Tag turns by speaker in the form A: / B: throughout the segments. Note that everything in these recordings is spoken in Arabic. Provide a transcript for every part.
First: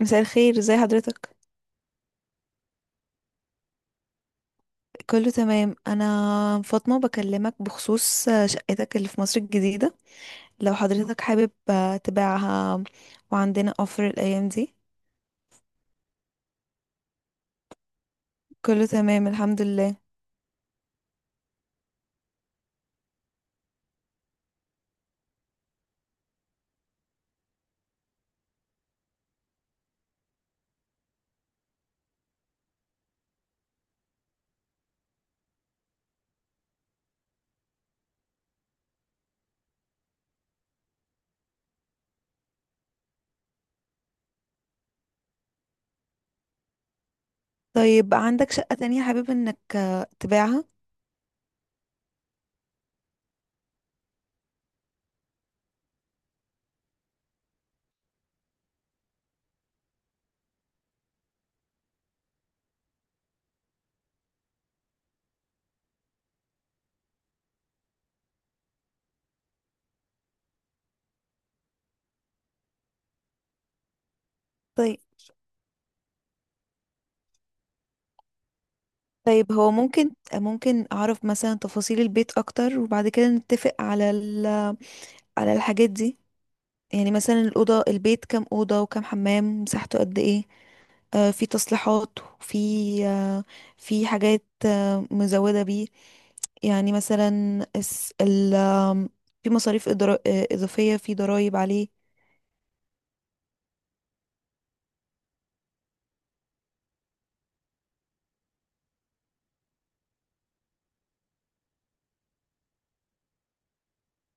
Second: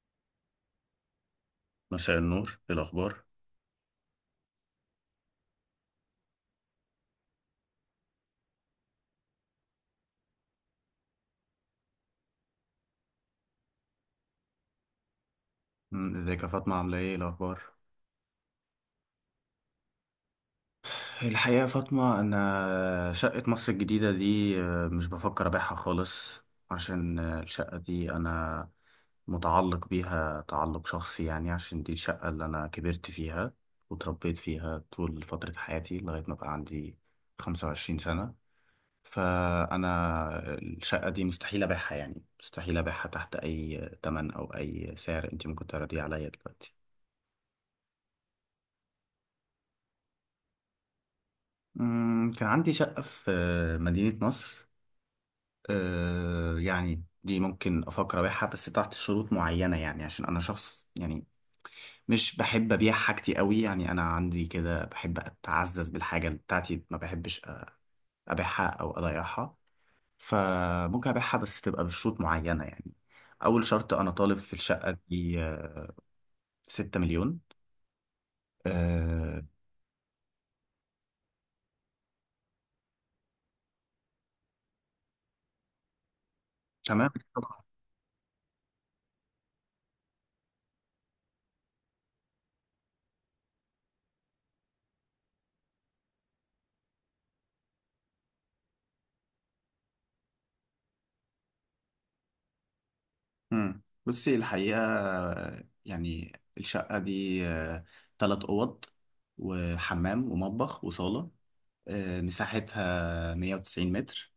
A: مساء الخير. ازي حضرتك؟
B: مساء النور. ايه الاخبار؟
A: كله تمام. انا فاطمة بكلمك بخصوص شقتك اللي في مصر الجديدة، لو حضرتك حابب تبيعها، وعندنا اوفر الايام دي.
B: ازيك يا فاطمة، عاملة ايه؟ إيه الأخبار؟
A: كله تمام، الحمد لله.
B: الحقيقة يا فاطمة، أنا شقة مصر الجديدة دي مش بفكر أبيعها خالص. عشان الشقة دي أنا متعلق بيها تعلق شخصي، يعني عشان دي الشقة اللي أنا كبرت فيها وتربيت فيها طول فترة حياتي لغاية ما بقى عندي 25 سنة. فأنا الشقة دي مستحيل أبيعها، يعني مستحيل أبيعها تحت أي تمن أو أي سعر أنت ممكن تعرضيه عليا دلوقتي.
A: طيب، عندك شقة تانية حابب انك تبيعها؟
B: كان عندي شقة في مدينة نصر. يعني دي ممكن أفكر أبيعها بس تحت شروط معينة، يعني عشان أنا شخص يعني مش بحب أبيع حاجتي قوي، يعني أنا عندي كده بحب أتعزز بالحاجة بتاعتي، ما بحبش أبيعها أو أضيعها. فممكن أبيعها بس تبقى بشروط معينة، يعني أول شرط أنا طالب في الشقة
A: طيب.
B: دي 6 مليون. أه،
A: طيب، هو ممكن اعرف مثلا تفاصيل البيت اكتر، وبعد كده نتفق على على الحاجات دي.
B: تمام.
A: يعني مثلا البيت كام أوضة وكام حمام، مساحته قد ايه؟ في تصليحات، وفي آه في حاجات مزودة بيه. يعني مثلا الس- ال آم، في مصاريف إضافية، في ضرائب عليه؟
B: بصي، الحقيقة يعني الشقة دي تلات أوض وحمام ومطبخ وصالة. مساحتها 190 متر.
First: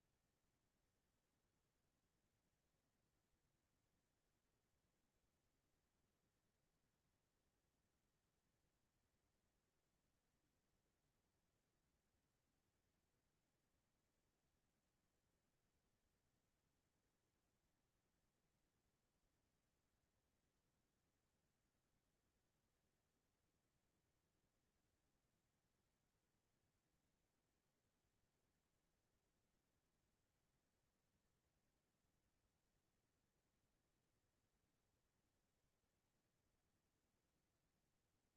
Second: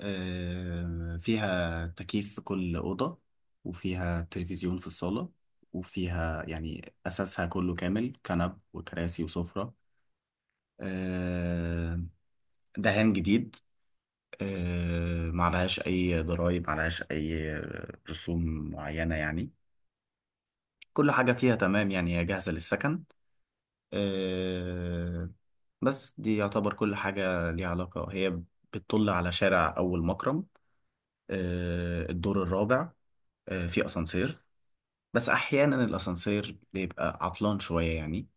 B: فيها تكييف في كل أوضة، وفيها تلفزيون في الصالة. وفيها يعني أساسها كله كامل، كنب وكراسي وسفرة. آه، دهان جديد. معلهاش أي ضرايب، معلهاش أي رسوم معينة يعني. كل حاجة فيها تمام، يعني هي جاهزة للسكن. آه، بس دي يعتبر كل حاجة ليها علاقة. هي بتطل على شارع أول مكرم. الدور الرابع. في أسانسير، بس أحيانا الأسانسير بيبقى عطلان شوية، يعني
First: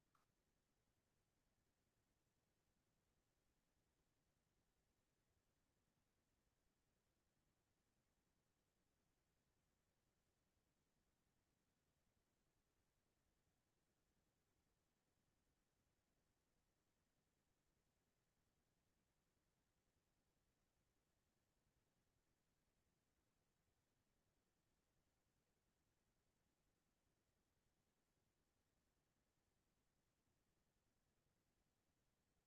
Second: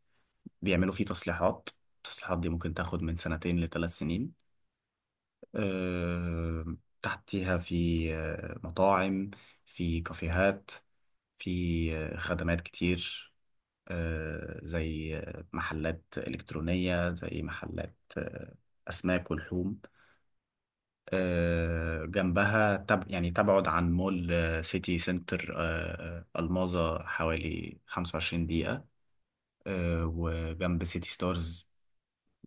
B: بيعملوا فيه تصليحات. التصليحات دي ممكن تاخد من سنتين لثلاث سنين. آه، تحتيها في مطاعم، في كافيهات، في خدمات كتير. زي محلات إلكترونية، زي محلات أسماك ولحوم. جنبها يعني تبعد عن مول سيتي سنتر الماظة حوالي 25 دقيقة. وجنب سيتي ستارز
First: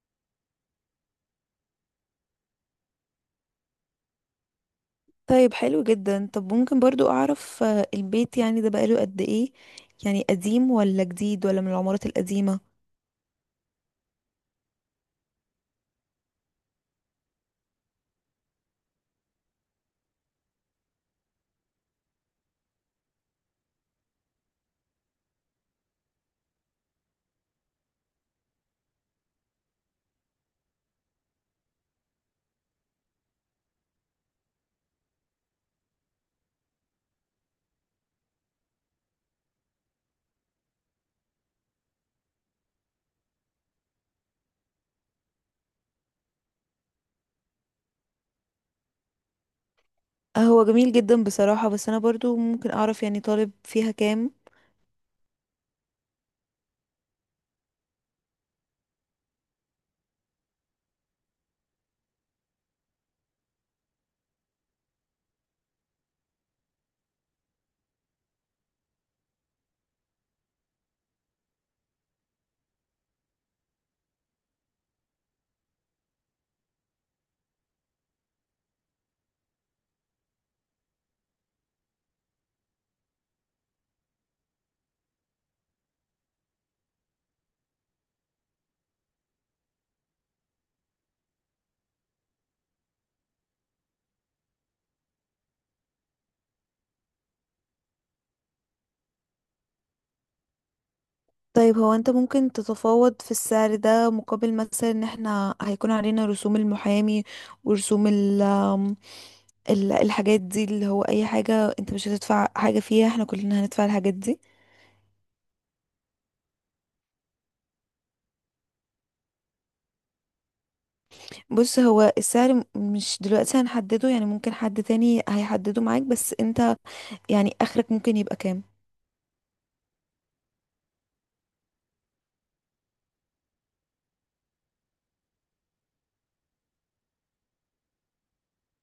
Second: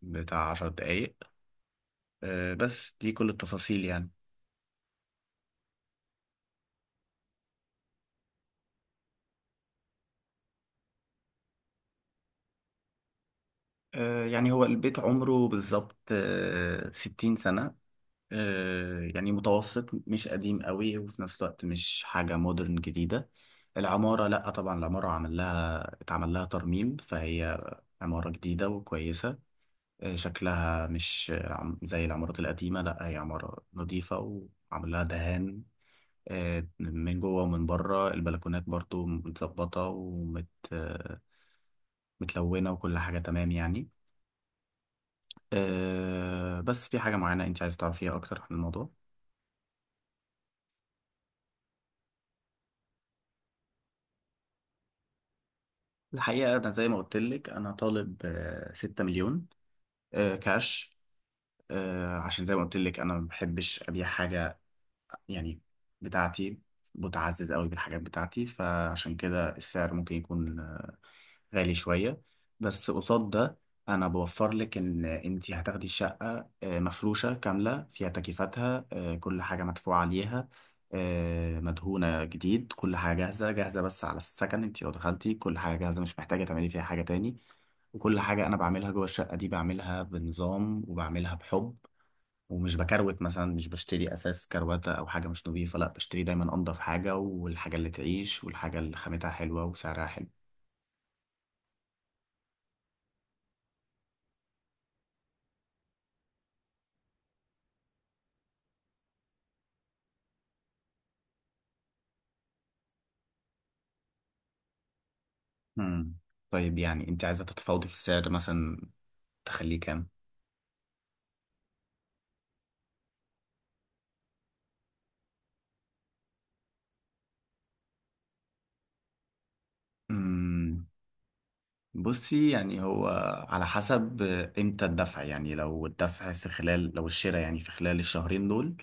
B: بتاع 10 دقايق. بس دي كل التفاصيل يعني.
A: طيب، حلو جدا. طب ممكن برضو أعرف البيت يعني ده بقاله قد إيه؟ يعني قديم ولا جديد، ولا من العمارات القديمة؟
B: يعني هو البيت عمره بالظبط 60 سنة. يعني متوسط مش قديم قوي، وفي نفس الوقت مش حاجة مودرن جديدة. العمارة لأ طبعا، العمارة عمل لها اتعمل لها ترميم فهي عمارة جديدة وكويسة. شكلها مش زي العمارات القديمة. لأ هي عمارة نظيفة، وعمل لها دهان من جوه ومن بره. البلكونات برضو متظبطة، آه، متلونة، وكل حاجة تمام يعني. بس في حاجة معينة أنت عايز تعرفيها أكتر عن الموضوع؟
A: هو جميل جدا بصراحة، بس أنا برضو ممكن أعرف يعني طالب فيها كام؟
B: الحقيقة أنا زي ما قلت لك، أنا طالب 6 مليون كاش، عشان زي ما قلت لك أنا ما بحبش أبيع حاجة يعني بتاعتي، بتعزز قوي بالحاجات بتاعتي، فعشان كده السعر ممكن يكون غالي شوية. بس قصاد ده، أنا بوفر لك إن أنت هتاخدي الشقة مفروشة كاملة، فيها تكييفاتها، كل حاجة مدفوعة عليها. مدهونة جديد، كل حاجة جاهزة جاهزة بس على السكن. أنت لو دخلتي، كل حاجة جاهزة، مش محتاجة تعملي فيها حاجة تاني. وكل حاجة أنا بعملها جوه الشقة دي بعملها بنظام وبعملها بحب، ومش بكروت مثلا. مش بشتري أساس كروتة أو حاجة مش نظيفة، لأ بشتري دايما أنضف حاجة، والحاجة اللي تعيش، والحاجة اللي خامتها حلوة وسعرها حلو.
A: طيب، هو انت ممكن تتفاوض في السعر ده مقابل مثلا ان احنا هيكون علينا رسوم المحامي، ورسوم الحاجات دي، اللي هو اي حاجة انت مش هتدفع حاجة فيها، احنا كلنا هندفع الحاجات دي.
B: مم. طيب، يعني انت عايزة تتفاوضي في السعر مثلا؟ تخليه كام؟
A: بص، هو السعر مش دلوقتي هنحدده، يعني ممكن حد تاني هيحدده معاك، بس انت يعني اخرك ممكن يبقى كام؟
B: مم. بصي، يعني هو على حسب امتى الدفع، يعني لو الشراء يعني في خلال الشهرين دول،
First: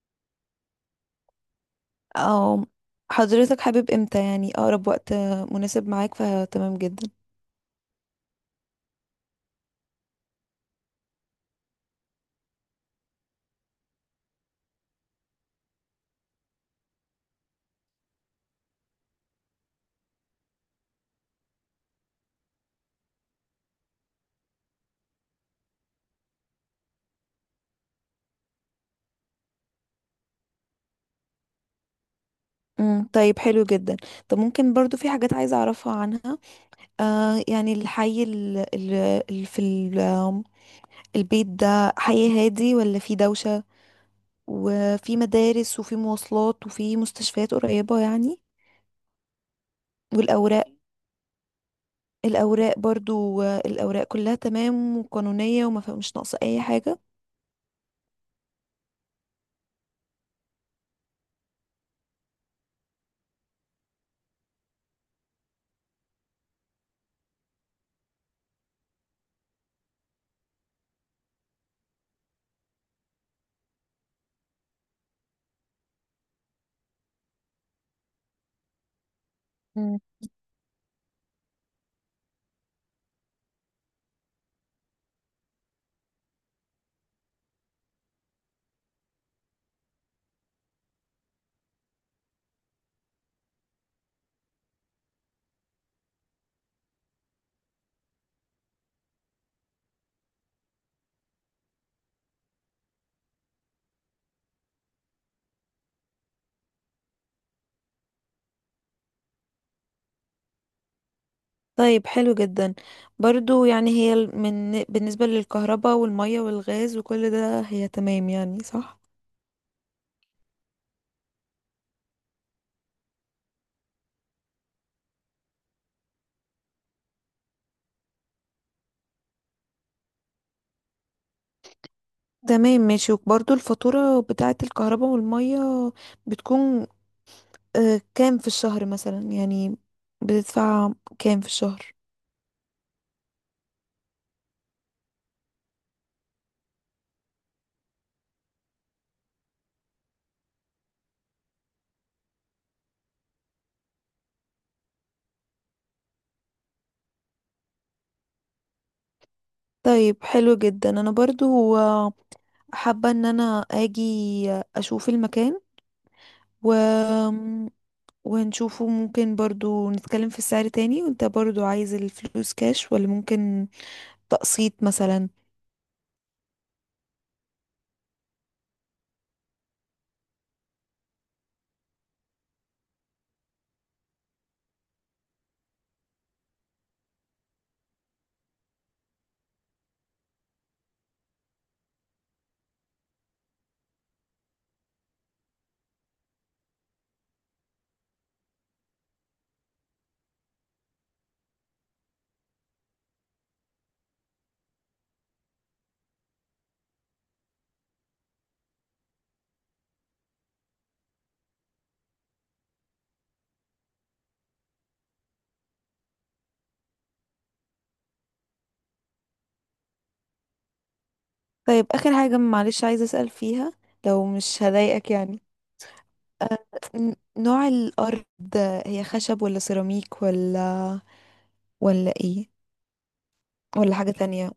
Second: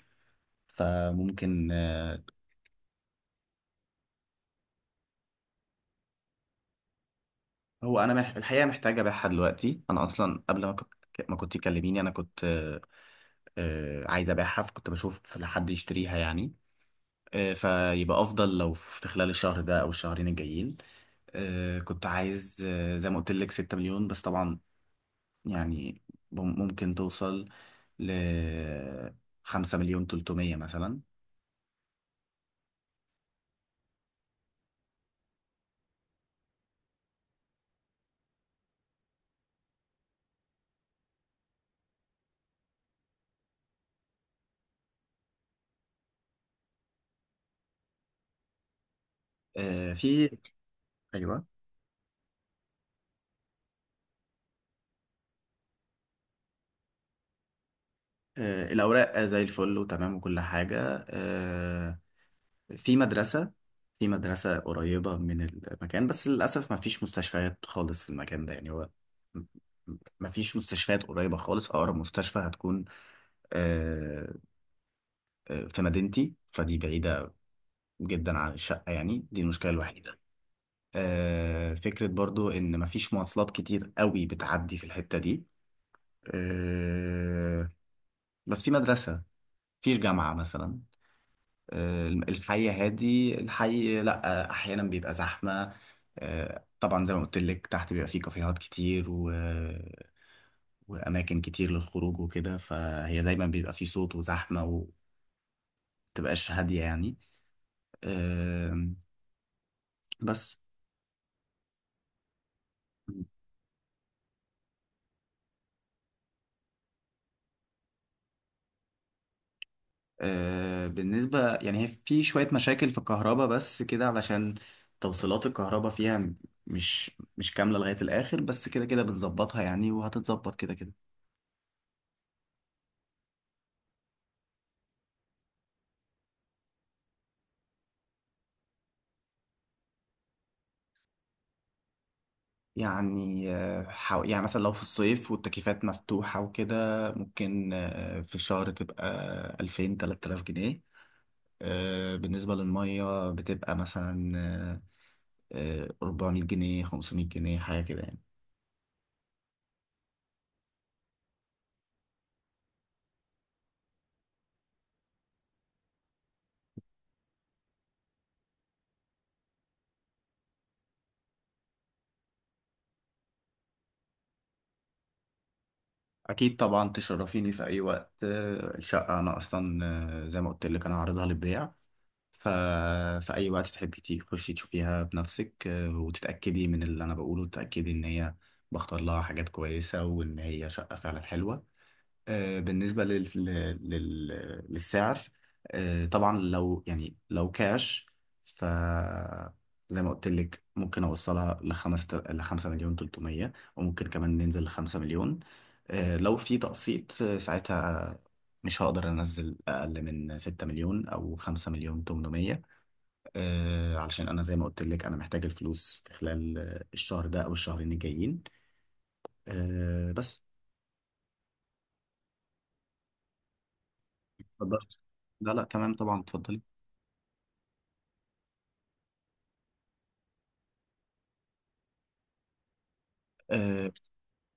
B: فممكن
A: او حضرتك حابب امتى؟ يعني اقرب وقت مناسب معاك فتمام جدا.
B: هو انا الحقيقة محتاجة ابيعها دلوقتي. انا اصلا قبل ما كنت تكلميني انا كنت عايز ابيعها، فكنت بشوف لحد يشتريها يعني. فيبقى افضل لو في خلال الشهر ده او الشهرين الجايين. كنت عايز زي ما قلت لك 6 مليون، بس طبعا يعني ممكن توصل ل 5 مليون 300 مثلا.
A: طيب، حلو جدا. طب ممكن برضو في حاجات عايزة اعرفها عنها. يعني الحي ال- ال- ال- في ال- آم، البيت ده حي هادي ولا في دوشة؟ وفي مدارس وفي مواصلات وفي مستشفيات قريبة يعني؟
B: في.
A: والأوراق؟
B: ايوه.
A: الأوراق برضو، الأوراق كلها تمام وقانونية وما فيها، مش ناقصة أي حاجة؟
B: الاوراق زي الفل وتمام وكل حاجه. في مدرسه في مدرسه قريبه من المكان، بس للاسف ما فيش مستشفيات خالص في المكان ده يعني. هو م- ما فيش مستشفيات قريبه خالص. اقرب مستشفى هتكون آه، في مدينتي، فدي بعيده جدا عن الشقة. يعني دي المشكلة
A: مم.
B: الوحيدة. فكرة برضو إن مفيش مواصلات كتير قوي بتعدي في الحتة دي. آه، بس في مدرسة، مفيش جامعة مثلا. الحي لأ، أحيانا بيبقى زحمة. طبعا، زي ما قلت لك تحت بيبقى فيه كافيهات كتير وأماكن كتير للخروج وكده، فهي دايما بيبقى فيه صوت وزحمة، ومتبقاش هادية يعني. آه، بس.
A: طيب، حلو جدا. برضو يعني هي ال- من بالنسبة للكهرباء والمية والغاز وكل ده، هي تمام يعني، صح؟
B: بالنسبة، يعني هي في شوية مشاكل في الكهرباء بس كده، علشان توصيلات الكهرباء فيها مش مش كاملة لغاية الآخر، بس كده كده بنظبطها يعني، وهتتظبط كده كده.
A: تمام، ماشي. وبرضو الفاتورة بتاعة الكهرباء والمية بتكون كام في الشهر مثلا؟ يعني بتدفع كام في الشهر؟
B: يعني يعني مثلا لو في الصيف والتكييفات مفتوحة وكده، ممكن في الشهر تبقى 2000 3000 جنيه. بالنسبة للمية بتبقى مثلا 400 جنيه، 500 جنيه، حاجة كده يعني.
A: طيب، حلو جدا. انا برضو حابة ان انا اجي اشوف المكان و... ونشوفه. ممكن برضو نتكلم في السعر تاني. وانت برضو عايز الفلوس كاش ولا ممكن تقسيط مثلا؟
B: اكيد طبعا، تشرفيني في اي وقت. الشقه انا اصلا زي ما قلت لك انا عارضها للبيع، ف في اي وقت تحبي تخشي تشوفيها بنفسك، وتتاكدي من اللي انا بقوله، وتتاكدي ان هي بختار لها حاجات كويسه، وان هي شقه فعلا حلوه. بالنسبة للسعر، طبعا لو لو كاش، ف زي ما قلت لك، ممكن اوصلها لخمسة مليون تلتمية، وممكن كمان ننزل لخمسة مليون. لو في تقسيط، ساعتها مش هقدر انزل اقل من 6 مليون او 5 مليون 800. علشان انا زي ما قلت لك، انا محتاج الفلوس في خلال الشهر ده او الشهرين الجايين. بس.
A: طيب، اخر حاجة معلش عايزة اسأل فيها، لو مش
B: اتفضلي.
A: هضايقك يعني.
B: لا لا، تمام طبعا، اتفضلي.
A: نوع الارض، هي خشب ولا سيراميك، ولا ايه؟
B: آه،
A: ولا حاجة تانية؟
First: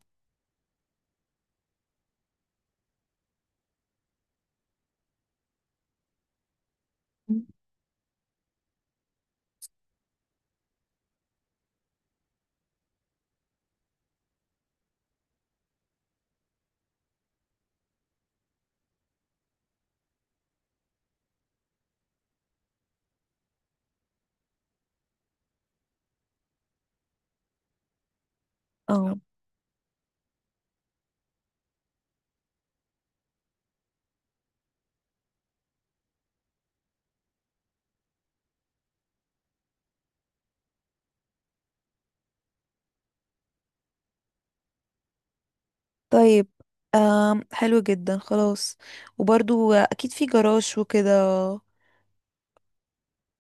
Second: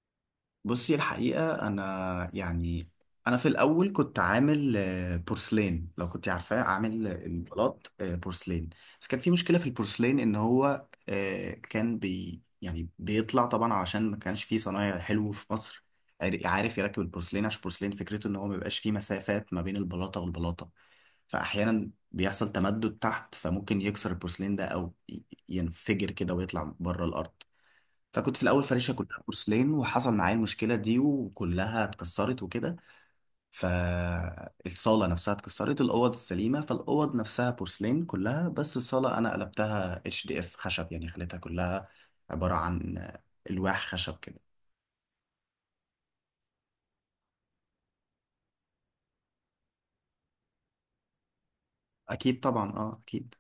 B: بصي، الحقيقة أنا يعني أنا في الأول كنت عامل بورسلين، لو كنت عارفاه، عامل البلاط بورسلين. بس كان في مشكلة في البورسلين إن هو كان بي يعني بيطلع طبعا، علشان ما كانش فيه صنايع حلو في مصر عارف يركب البورسلين. عشان البورسلين فكرته إن هو ما بيبقاش فيه مسافات ما بين البلاطة والبلاطة، فأحيانا بيحصل تمدد تحت، فممكن يكسر البورسلين ده أو ينفجر كده ويطلع بره الأرض. فكنت في الاول فارشها
A: اه.
B: كلها بورسلين، وحصل معايا المشكله دي، وكلها اتكسرت وكده. فالصاله نفسها اتكسرت، الاوض السليمه، فالاوض نفسها بورسلين كلها، بس الصاله انا قلبتها HDF خشب، يعني خليتها كلها عباره عن الواح خشب كده.
A: طيب، حلو جدا، خلاص. وبرضو اكيد في جراج وكده؟
B: اكيد طبعا، اه اكيد.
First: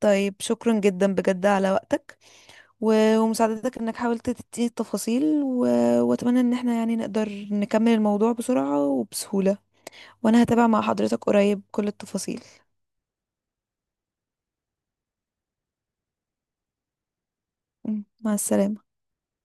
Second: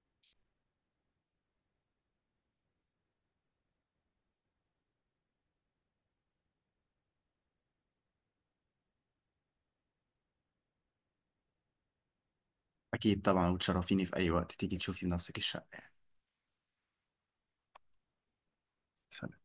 A: طيب، شكرا جدا بجد على وقتك ومساعدتك، انك حاولت تديني التفاصيل واتمنى ان احنا يعني نقدر نكمل الموضوع بسرعة وبسهولة. وانا هتابع مع حضرتك قريب كل التفاصيل.
B: اكيد طبعا، وتشرفيني في اي وقت تيجي تشوفي بنفسك الشقه
A: مع السلامة.
B: يعني.